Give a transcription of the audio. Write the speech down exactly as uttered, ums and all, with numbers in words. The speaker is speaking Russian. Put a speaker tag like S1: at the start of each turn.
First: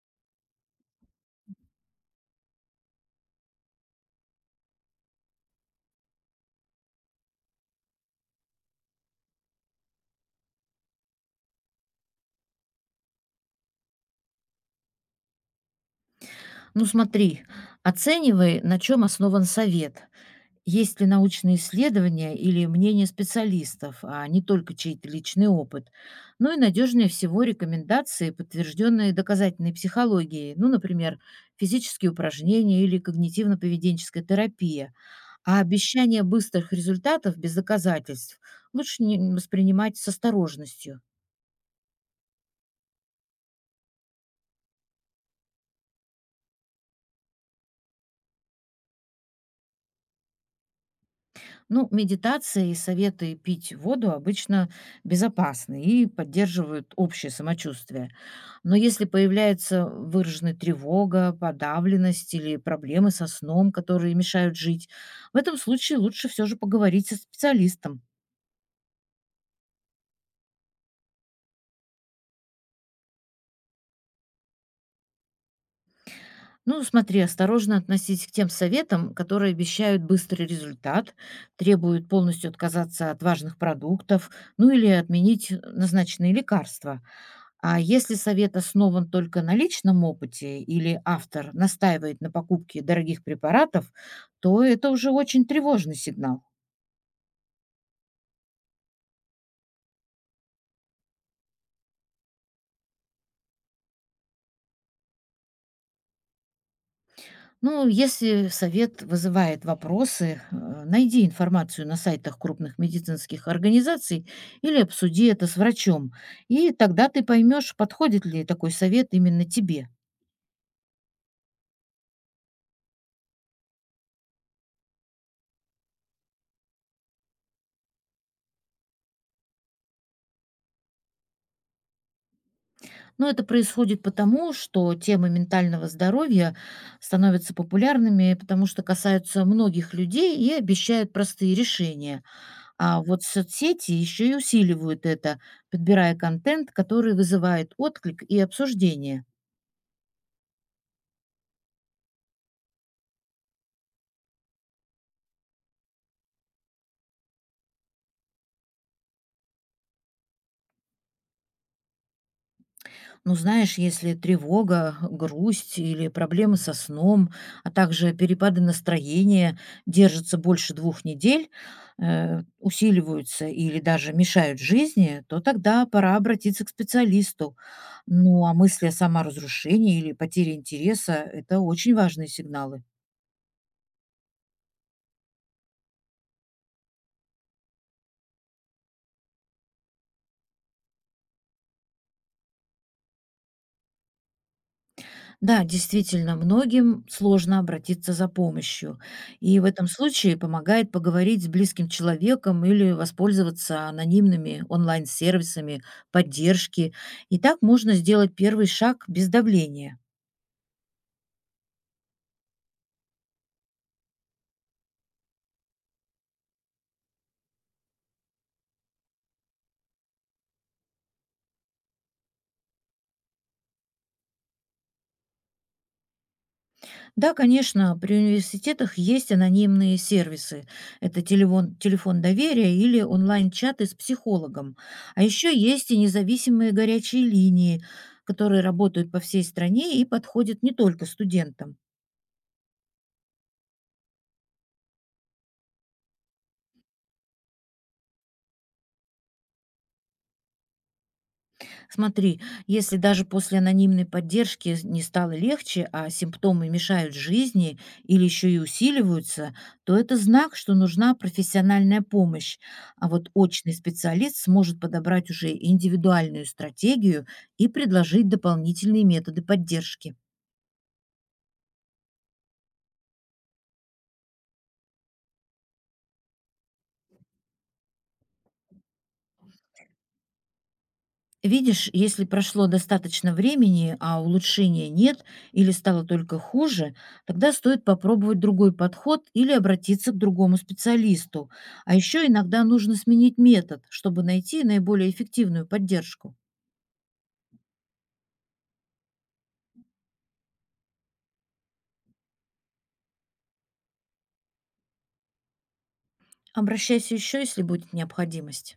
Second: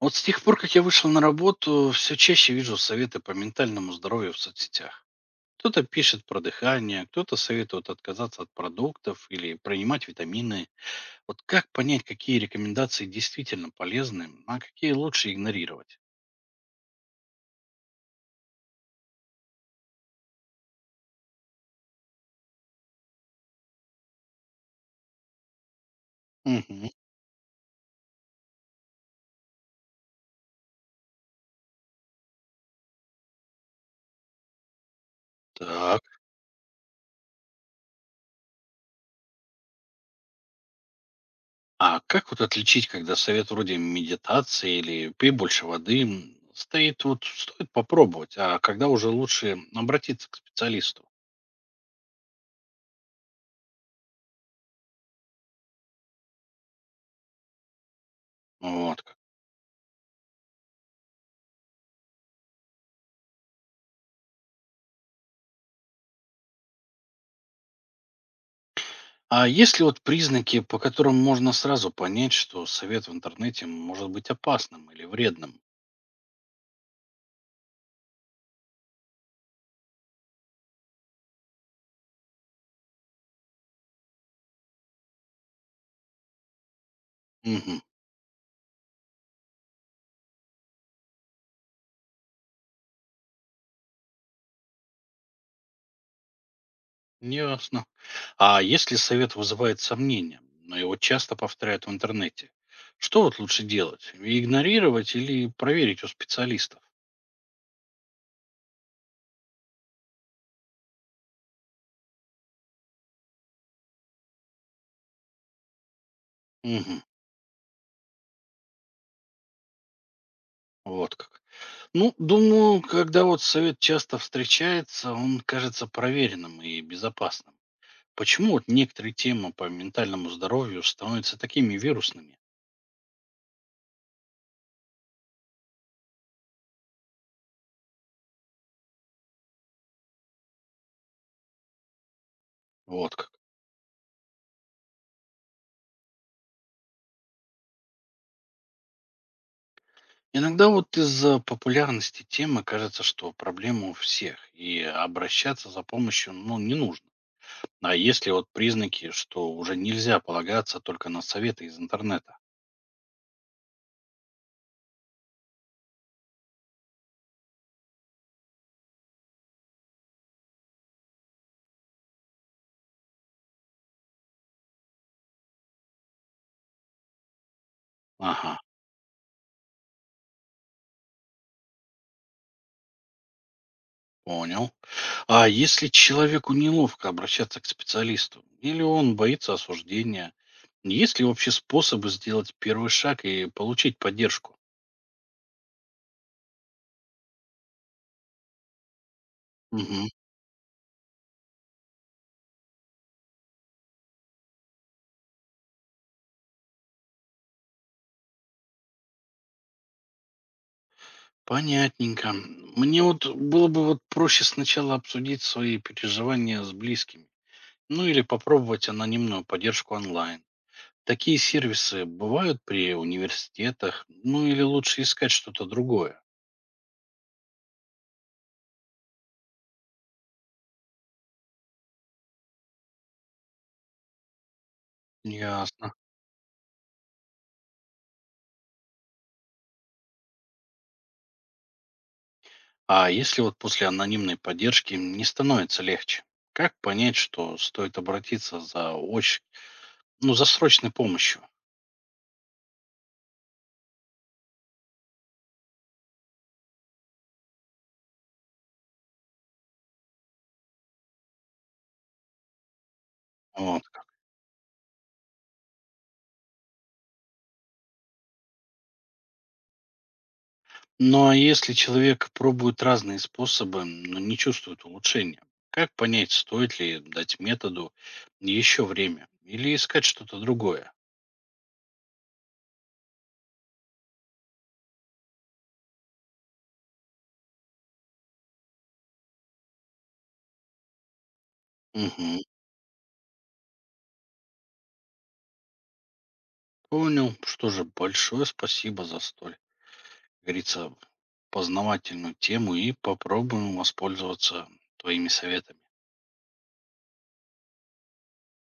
S1: Вот с тех пор, как я вышел на работу, все чаще вижу советы по ментальному здоровью в соцсетях. Кто-то пишет про дыхание, кто-то советует отказаться от продуктов или принимать витамины. Вот как понять, какие рекомендации действительно полезны, а какие лучше игнорировать?
S2: Ну смотри, оценивай, на чем основан совет. Есть ли научные исследования или мнение специалистов, а не только чей-то личный опыт. Ну и
S1: Мгм.
S2: надежнее всего рекомендации, подтвержденные доказательной психологией, ну, например, физические упражнения или когнитивно-поведенческая терапия. А
S1: Так.
S2: обещания быстрых результатов без доказательств лучше не- воспринимать с осторожностью.
S1: А как вот отличить, когда совет вроде медитации или пей больше воды м, стоит, вот стоит попробовать, а когда уже лучше обратиться к специалисту?
S2: Ну, медитации и советы пить воду обычно безопасны и поддерживают общее самочувствие. Но
S1: Вот
S2: если
S1: как.
S2: появляется выраженная тревога, подавленность или проблемы со сном, которые мешают жить, в этом случае лучше все же поговорить со специалистом.
S1: А есть ли вот признаки, по которым можно сразу понять, что совет в интернете может быть опасным или вредным?
S2: Ну, смотри, осторожно относись к тем советам, которые обещают быстрый результат, требуют полностью отказаться от важных продуктов, ну или отменить назначенные лекарства. А
S1: Угу,
S2: если совет основан только на личном опыте или автор настаивает на покупке дорогих препаратов, то это уже очень тревожный сигнал.
S1: ясно. А если совет вызывает сомнения, но его часто повторяют в интернете, что вот лучше делать? Игнорировать или проверить у специалистов?
S2: Ну, если совет вызывает вопросы, э, найди информацию на сайтах крупных медицинских организаций или обсуди это с врачом, и
S1: Угу,
S2: тогда ты поймешь, подходит ли такой совет именно тебе.
S1: вот как. Ну, думаю, когда вот совет часто встречается, он кажется проверенным и безопасным. Почему вот некоторые темы по ментальному здоровью становятся такими вирусными?
S2: Но это происходит потому, что темы ментального здоровья становятся популярными, потому что касаются многих людей и обещают простые решения. А
S1: Вот
S2: вот
S1: как.
S2: соцсети еще и усиливают это, подбирая контент, который вызывает отклик и обсуждение.
S1: Иногда вот из-за популярности темы кажется, что проблема у всех, и обращаться за помощью, ну, не нужно. А если вот признаки, что уже нельзя полагаться только на советы из интернета?
S2: Ну, знаешь, если тревога, грусть или проблемы со сном, а также перепады настроения держатся больше двух недель, э, усиливаются или даже мешают жизни, то тогда пора обратиться к специалисту. Ну, а
S1: Ага,
S2: мысли о саморазрушении или потере интереса – это очень важные сигналы.
S1: понял. А если человеку неловко обращаться к специалисту или он боится осуждения, есть ли вообще способы сделать первый шаг и получить поддержку?
S2: Да, действительно, многим сложно обратиться за помощью. И в этом
S1: Мгм.
S2: случае помогает поговорить с близким человеком или воспользоваться анонимными онлайн-сервисами поддержки. И так можно сделать первый шаг без давления.
S1: Понятненько. Мне вот было бы вот проще сначала обсудить свои переживания с близкими. Ну или попробовать анонимную поддержку онлайн. Такие сервисы бывают при университетах, ну или лучше искать что-то другое?
S2: Да, конечно, при университетах есть анонимные сервисы. Это телефон, телефон доверия или онлайн-чаты с психологом. А еще есть
S1: Ясно.
S2: и независимые горячие линии, которые работают по всей стране и подходят не только студентам.
S1: А если вот после анонимной поддержки не становится легче, как понять, что стоит обратиться за очень, ну за срочной помощью?
S2: Смотри, если даже после анонимной поддержки не стало легче, а симптомы мешают жизни или еще и усиливаются, то это знак, что нужна профессиональная помощь. А вот очный
S1: Вот как.
S2: специалист сможет подобрать уже индивидуальную стратегию и предложить дополнительные методы поддержки.
S1: Ну а если человек пробует разные способы, но не чувствует улучшения, как понять, стоит ли дать методу еще время или искать что-то другое?
S2: Видишь, если прошло достаточно времени, а улучшения нет или стало только хуже, тогда стоит попробовать другой подход или обратиться к другому специалисту. А еще
S1: Мгм.
S2: иногда нужно сменить метод, чтобы найти наиболее эффективную поддержку.
S1: Понял. Что же, большое спасибо за столь, как говорится, познавательную тему, и попробуем воспользоваться твоими советами.
S2: Обращайся еще, если будет необходимость.